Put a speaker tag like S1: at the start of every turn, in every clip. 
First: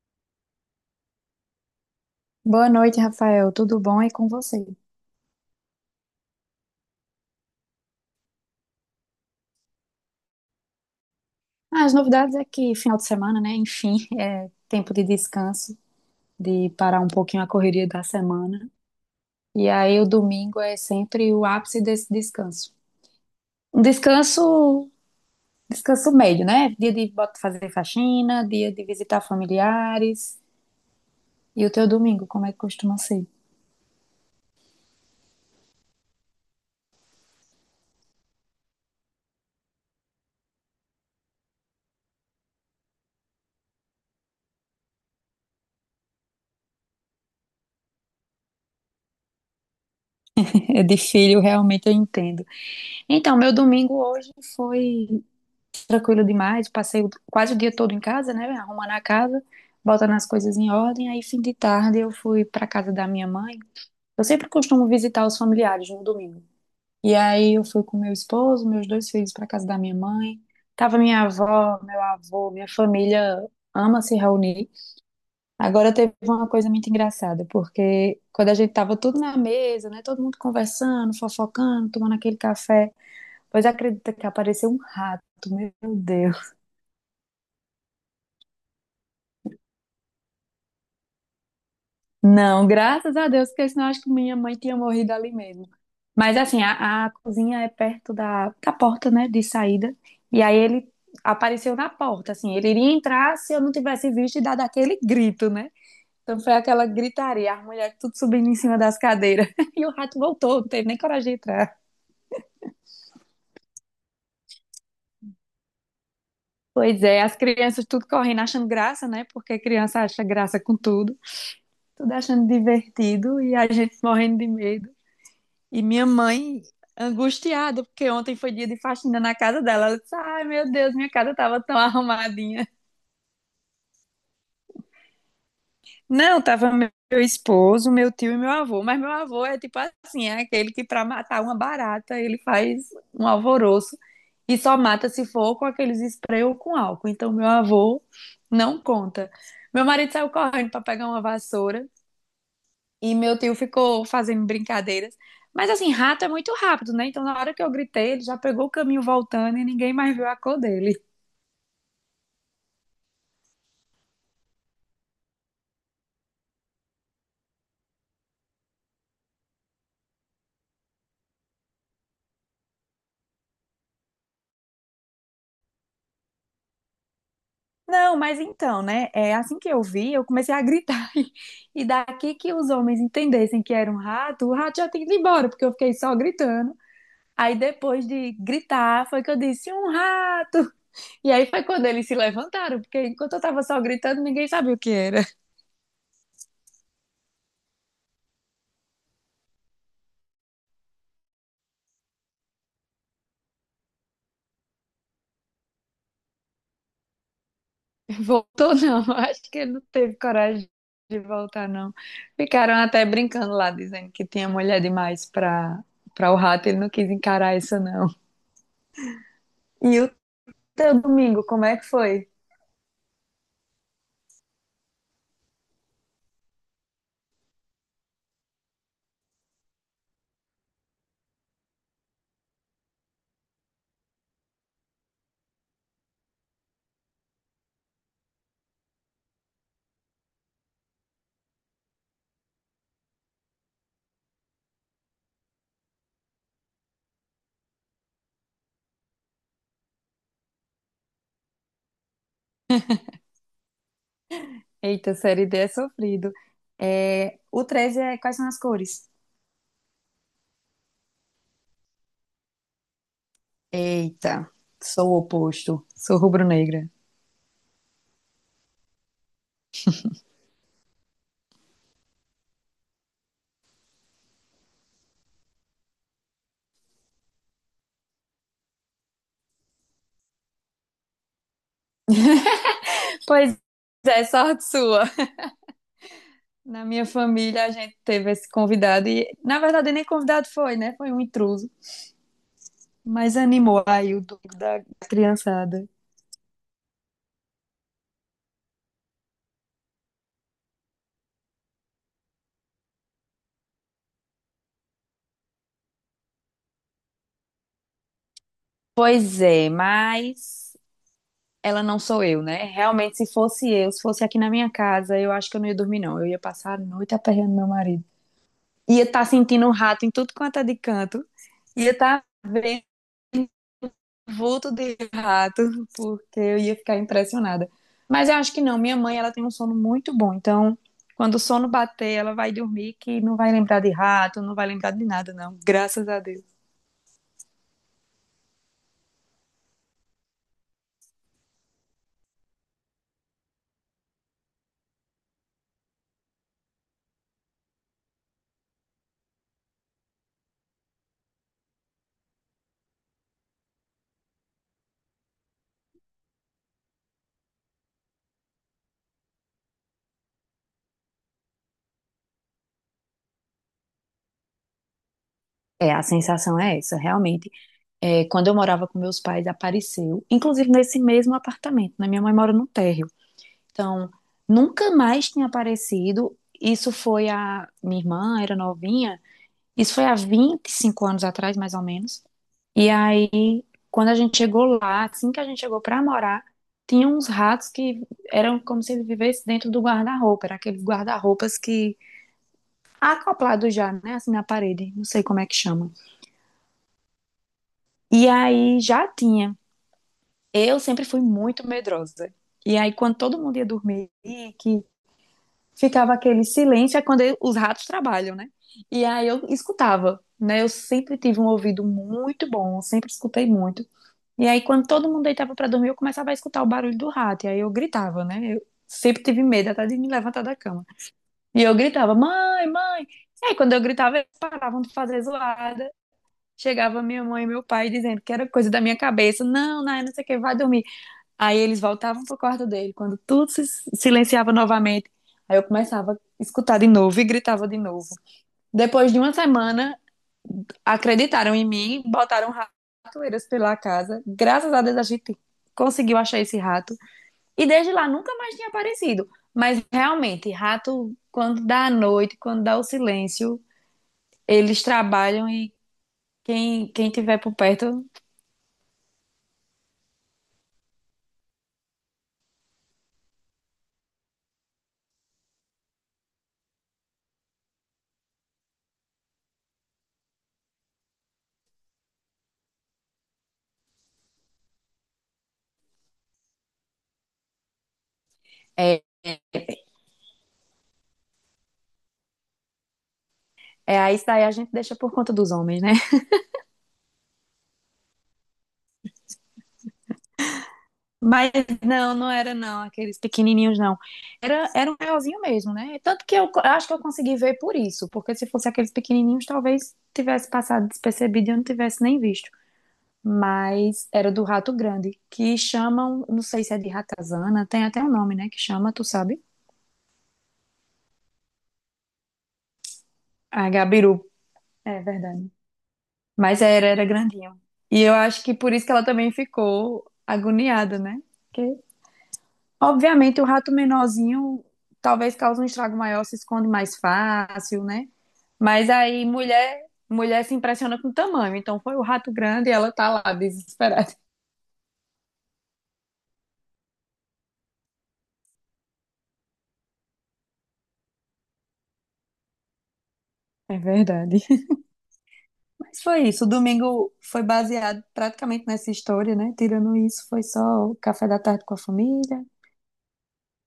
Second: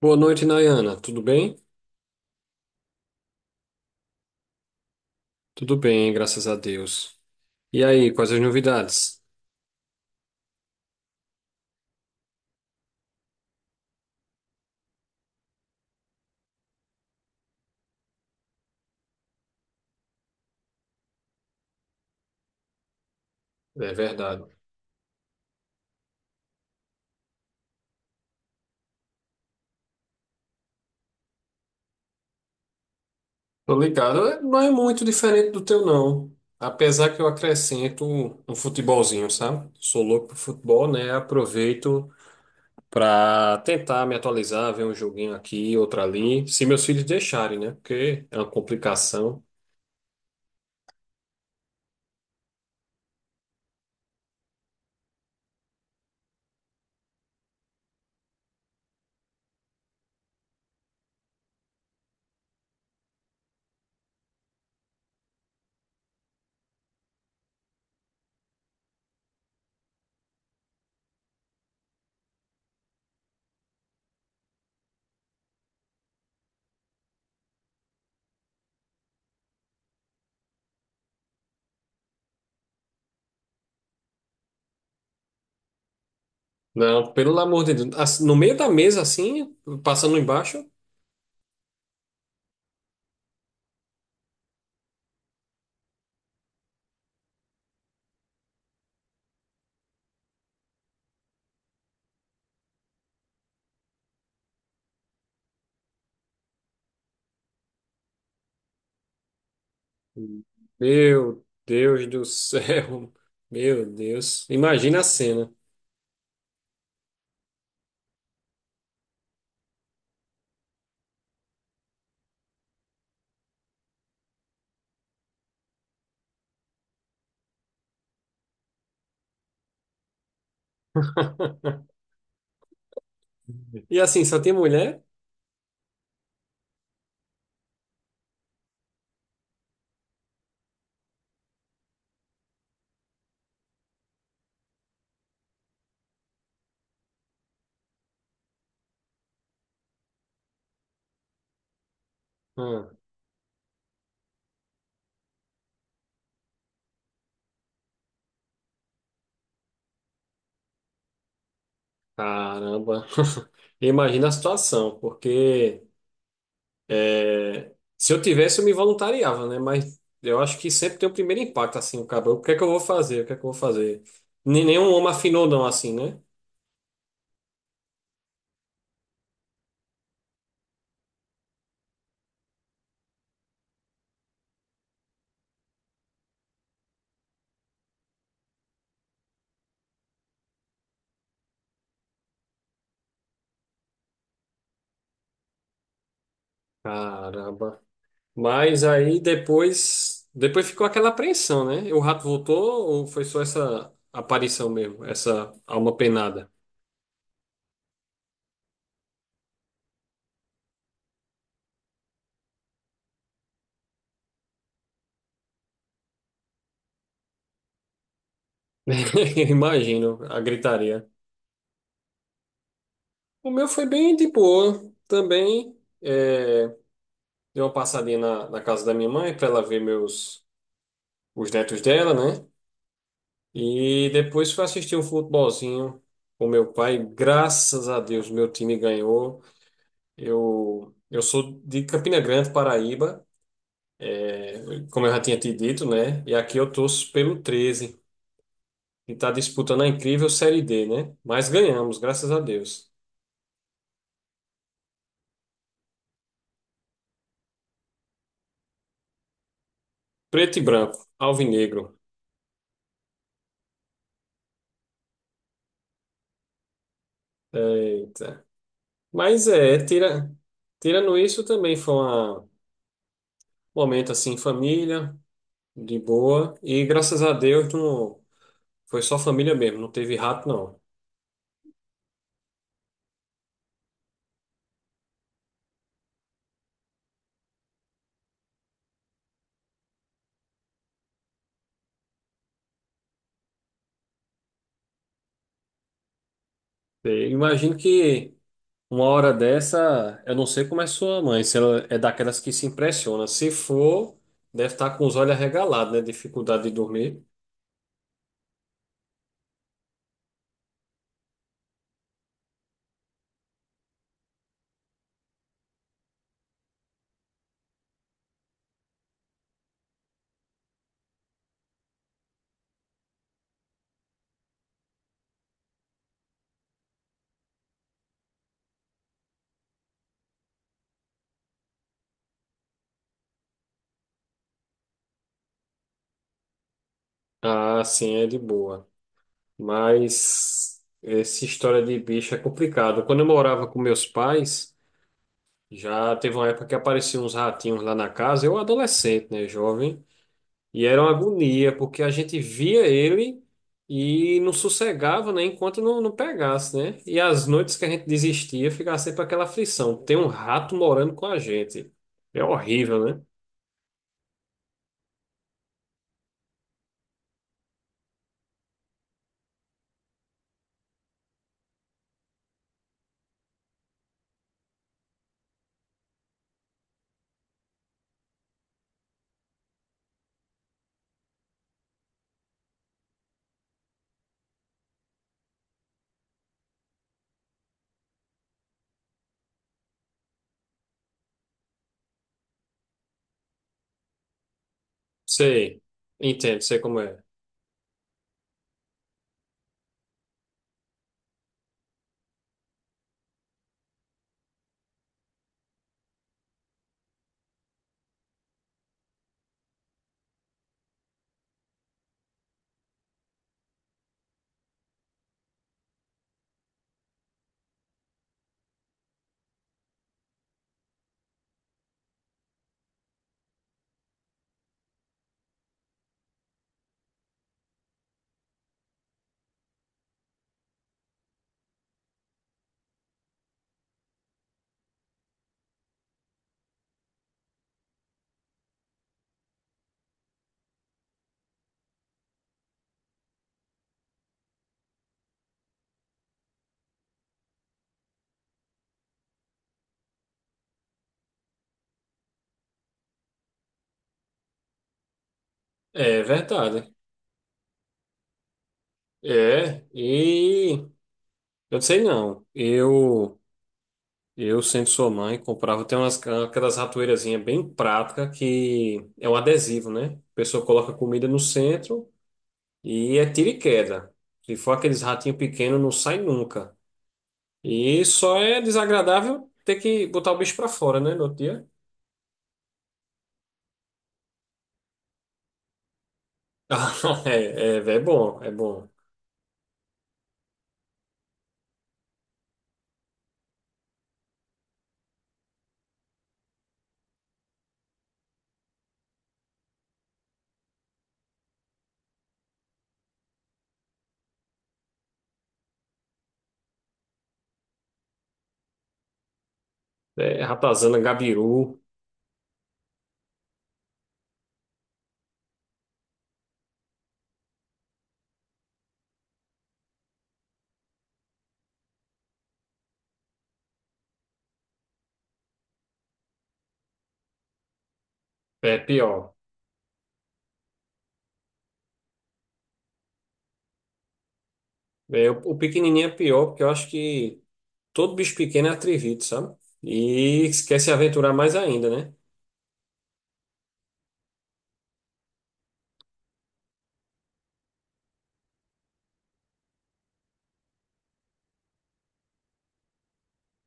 S1: Boa noite, Nayana. Tudo bem?
S2: Boa noite, Rafael. Tudo bom e com você?
S1: Tudo bem, graças a Deus. E aí, quais as novidades?
S2: Ah, as novidades é que final de semana, né? Enfim, é tempo de descanso, de parar um pouquinho a correria da semana. E aí o domingo é sempre o ápice desse descanso. Um
S1: É verdade.
S2: descanso, descanso médio, né? Dia de fazer faxina, dia de visitar familiares. E o teu domingo, como é que costuma ser?
S1: Tô ligado. É, não é muito diferente do teu, não. Apesar que eu acrescento um futebolzinho, sabe? Sou louco pro futebol, né? Aproveito pra tentar me atualizar, ver um joguinho aqui, outro ali. Se meus filhos deixarem, né? Porque é uma complicação.
S2: É de filho, realmente eu entendo. Então, meu domingo hoje foi tranquilo demais. Quase o dia todo em casa, né? Arrumando a casa, botando as coisas em ordem. Aí, fim de tarde, eu fui para casa da minha mãe. Eu sempre costumo visitar os familiares no domingo. E aí, eu fui com meu esposo, meus dois filhos para casa da minha mãe. Tava minha avó, meu avô, minha família ama se reunir. Agora teve uma coisa muito engraçada, porque quando a gente tava tudo na mesa, né, todo mundo conversando, fofocando, tomando aquele café, pois acredita que apareceu um rato, meu Deus.
S1: Não, pelo amor de Deus. Assim, no meio da mesa, assim, passando embaixo.
S2: Não, graças a Deus, porque senão eu acho que minha mãe tinha morrido ali mesmo. Mas assim, a cozinha é perto da porta, né, de saída. E aí ele apareceu na porta, assim, ele iria entrar se eu não tivesse visto e dado aquele grito, né? Então foi aquela gritaria, as mulheres tudo subindo em cima das cadeiras. E o rato voltou, não teve nem coragem de
S1: Meu
S2: entrar.
S1: Deus do céu. Meu Deus. Imagina a cena.
S2: Pois é, as crianças tudo correndo, achando graça, né? Porque criança acha graça com tudo, tudo achando divertido e a gente morrendo de medo. E minha mãe angustiada, porque ontem foi dia de faxina na casa dela. Ela disse: Ai, meu Deus, minha casa tava tão arrumadinha.
S1: E assim, só tem mulher?
S2: Não, tava meu esposo, meu tio e meu avô. Mas meu avô é tipo assim: é aquele que pra matar uma barata, ele faz um alvoroço e só mata se for com aqueles spray ou com álcool. Então meu avô não conta. Meu marido saiu correndo pra pegar uma vassoura.
S1: Hum,
S2: E meu tio ficou fazendo brincadeiras. Mas assim, rato é muito rápido, né? Então, na hora que eu gritei, ele já pegou o caminho voltando e ninguém mais viu a cor dele.
S1: caramba. Imagina a situação, porque é, se eu tivesse, eu me voluntariava, né? Mas eu acho que sempre tem o primeiro impacto, assim, o cabelo. O que é que eu vou fazer? O que é que eu vou fazer? Nenhum homem afinou, não, assim, né?
S2: Não, mas então, né? É assim que eu vi, eu comecei a gritar. E daqui que os homens entendessem que era um rato, o rato já tinha ido embora, porque eu fiquei só gritando. Aí depois de gritar, foi que eu disse um rato. E aí foi quando eles se levantaram, porque enquanto eu tava só gritando, ninguém sabia o que era.
S1: Caramba. Mas aí depois. Depois ficou aquela apreensão, né? O rato voltou ou foi só essa aparição mesmo? Essa alma penada?
S2: Voltou não, acho que ele não teve coragem de voltar não. Ficaram até brincando lá, dizendo que tinha mulher demais pra o rato, ele não quis encarar isso não.
S1: Eu
S2: E o
S1: imagino a
S2: teu
S1: gritaria.
S2: domingo, como é que foi?
S1: O meu foi bem de boa também. É, dei uma passadinha na casa da minha mãe para ela ver meus os netos dela, né? E depois fui assistir um futebolzinho com meu pai. Graças a Deus, meu time ganhou. Eu sou de Campina Grande, Paraíba, como eu já tinha te dito, né? E aqui eu torço pelo 13, que está disputando a incrível Série D, né? Mas ganhamos, graças a Deus.
S2: Eita, série D é sofrido. É, o 13 é quais são as cores?
S1: Preto e branco, alvinegro.
S2: Eita, sou o oposto, sou rubro-negra.
S1: Eita. Mas é, tirando isso também foi um momento assim, em família, de boa. E graças a Deus não, foi só família mesmo, não teve rato não.
S2: Pois é, sorte sua. Na minha família a gente teve esse convidado e, na verdade, nem convidado foi, né? Foi um intruso. Mas animou aí o domingo da criançada.
S1: E imagino que uma hora dessa, eu não sei como é sua mãe, se ela é daquelas que se impressiona. Se for, deve estar com os olhos arregalados, né? Dificuldade de dormir.
S2: Pois é, mas ela não sou eu, né? Realmente, se fosse eu, se fosse aqui na minha casa, eu acho que eu não ia dormir, não. Eu ia passar a noite aperreando meu marido. Ia estar sentindo um rato em tudo quanto é de canto. Ia estar vendo vulto de rato, porque eu ia ficar impressionada. Mas eu acho que não. Minha mãe, ela tem um sono muito bom. Então, quando o sono bater, ela vai dormir que não vai lembrar de rato, não vai lembrar de nada, não. Graças a Deus.
S1: Ah, sim, é de boa. Mas essa história de bicho é complicado. Quando eu morava com meus pais. Já teve uma época que apareciam uns ratinhos lá na casa, eu adolescente, né, jovem, e era uma agonia, porque a gente via ele e não sossegava, né, enquanto não pegasse, né? E as noites que a gente desistia, ficava sempre aquela aflição, tem um rato morando com a gente. É horrível, né?
S2: É, a sensação é essa, realmente. É, quando eu morava com meus pais, apareceu, inclusive nesse mesmo apartamento, né? Minha mãe mora no térreo. Então, nunca mais tinha aparecido. Isso foi a. Minha irmã era novinha, isso foi há 25 anos atrás, mais ou menos. E aí, quando a gente chegou lá, assim que a gente chegou para morar, tinha uns ratos que eram como se ele vivesse dentro do guarda-roupa, era aqueles guarda-roupas que acoplado já, né, assim na parede, não sei como é que
S1: Sei,
S2: chama.
S1: entendo, sei como é.
S2: E aí já tinha Eu sempre fui muito medrosa. E aí, quando todo mundo ia dormir, que ficava aquele silêncio, é os ratos trabalham, né? E aí eu escutava, né? Eu sempre tive um ouvido muito bom, sempre escutei muito. E aí, quando todo mundo deitava pra dormir, eu começava a escutar o barulho do rato. E aí eu gritava, né? Eu sempre tive medo até de me levantar da cama. E eu gritava, mãe, mãe. E aí, quando eu gritava, eles paravam de fazer zoada. Chegava minha mãe e meu pai dizendo que era coisa da minha cabeça. Não, não, não sei o que, vai dormir. Aí eles voltavam pro quarto dele, quando tudo se silenciava novamente, aí eu começava a escutar de novo e gritava de novo. Depois de uma semana, acreditaram em mim, botaram ratoeiras pela casa. Graças a Deus a gente conseguiu achar esse rato. E desde lá nunca mais tinha aparecido. Mas realmente, rato, quando dá a noite, quando dá o silêncio, eles trabalham e
S1: É
S2: quem,
S1: verdade.
S2: quem tiver por perto
S1: É, e eu não sei não. Sendo sua mãe, comprava. Tem umas aquelas ratoeirazinhas bem prática que é um adesivo, né? A pessoa coloca comida no centro e é tiro e queda. Se for aqueles ratinhos pequenos, não sai nunca. E só é
S2: é, é
S1: desagradável ter que botar o bicho pra fora, né, no outro dia?
S2: aí isso daí a gente deixa por conta dos homens, né?
S1: É, é, é bom, é bom.
S2: Mas não era não, aqueles pequenininhos não. Era um maiorzinho mesmo, né? Tanto que eu acho que eu consegui ver por isso, porque se fosse aqueles pequenininhos, talvez tivesse passado despercebido e eu não tivesse nem visto. Mas era do rato grande, que chamam, não sei se é de ratazana, tem até um nome, né? Que chama, tu sabe?
S1: É, ratazana, gabiru,
S2: Ah, gabiru. É verdade. Mas era grandinho. E eu acho que por isso que ela também ficou agoniada, né? Obviamente, o rato menorzinho talvez cause um estrago maior, se esconde mais fácil, né?
S1: é
S2: Mas aí
S1: pior.
S2: mulher, mulher se impressiona com o tamanho. Então foi o rato grande e ela tá lá desesperada.
S1: É, o pequenininho é pior, porque eu acho que todo bicho pequeno é atrevito, sabe? E quer se aventurar mais ainda, né?
S2: É verdade. Mas foi isso. O domingo foi baseado praticamente nessa história, né? Tirando isso, foi só o café da tarde com a família.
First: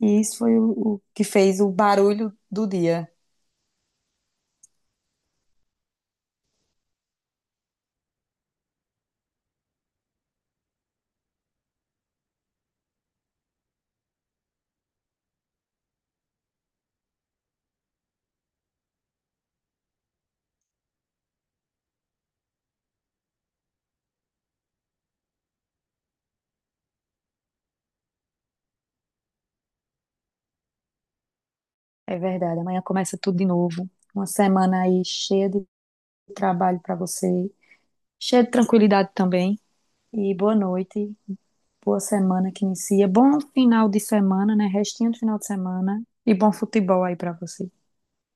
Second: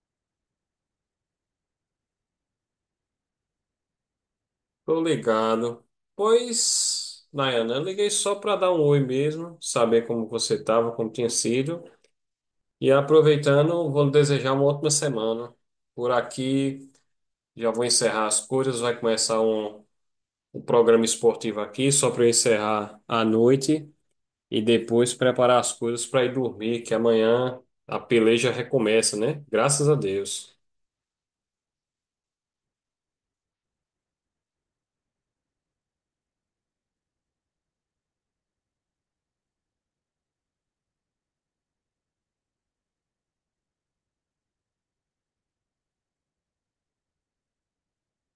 S2: E isso foi o que fez o barulho do dia.
S1: Tô ligado. Pois, Nayana, eu liguei só para dar um oi mesmo, saber como você estava, como tinha sido. E aproveitando, vou lhe desejar uma ótima semana. Por aqui, já vou encerrar as coisas, vai começar um programa esportivo aqui, só para eu encerrar à noite e depois preparar as coisas para ir dormir, que amanhã a peleja recomeça, né? Graças a Deus.
S2: É verdade. Amanhã começa tudo de novo. Uma semana aí cheia de trabalho pra você, cheia de tranquilidade também. E boa noite, boa semana que inicia, bom final de semana, né? Restinho do final de semana e bom futebol aí pra você.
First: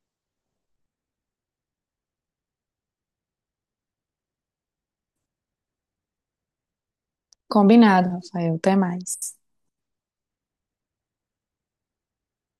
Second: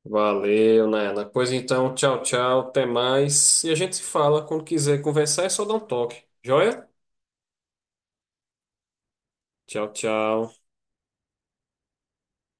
S1: Valeu, Nana. Pois então, tchau, tchau, até mais. E a gente se fala quando quiser conversar, é só dar um toque. Joia?
S2: Combinado, Rafael. Até mais.
S1: Tchau, tchau.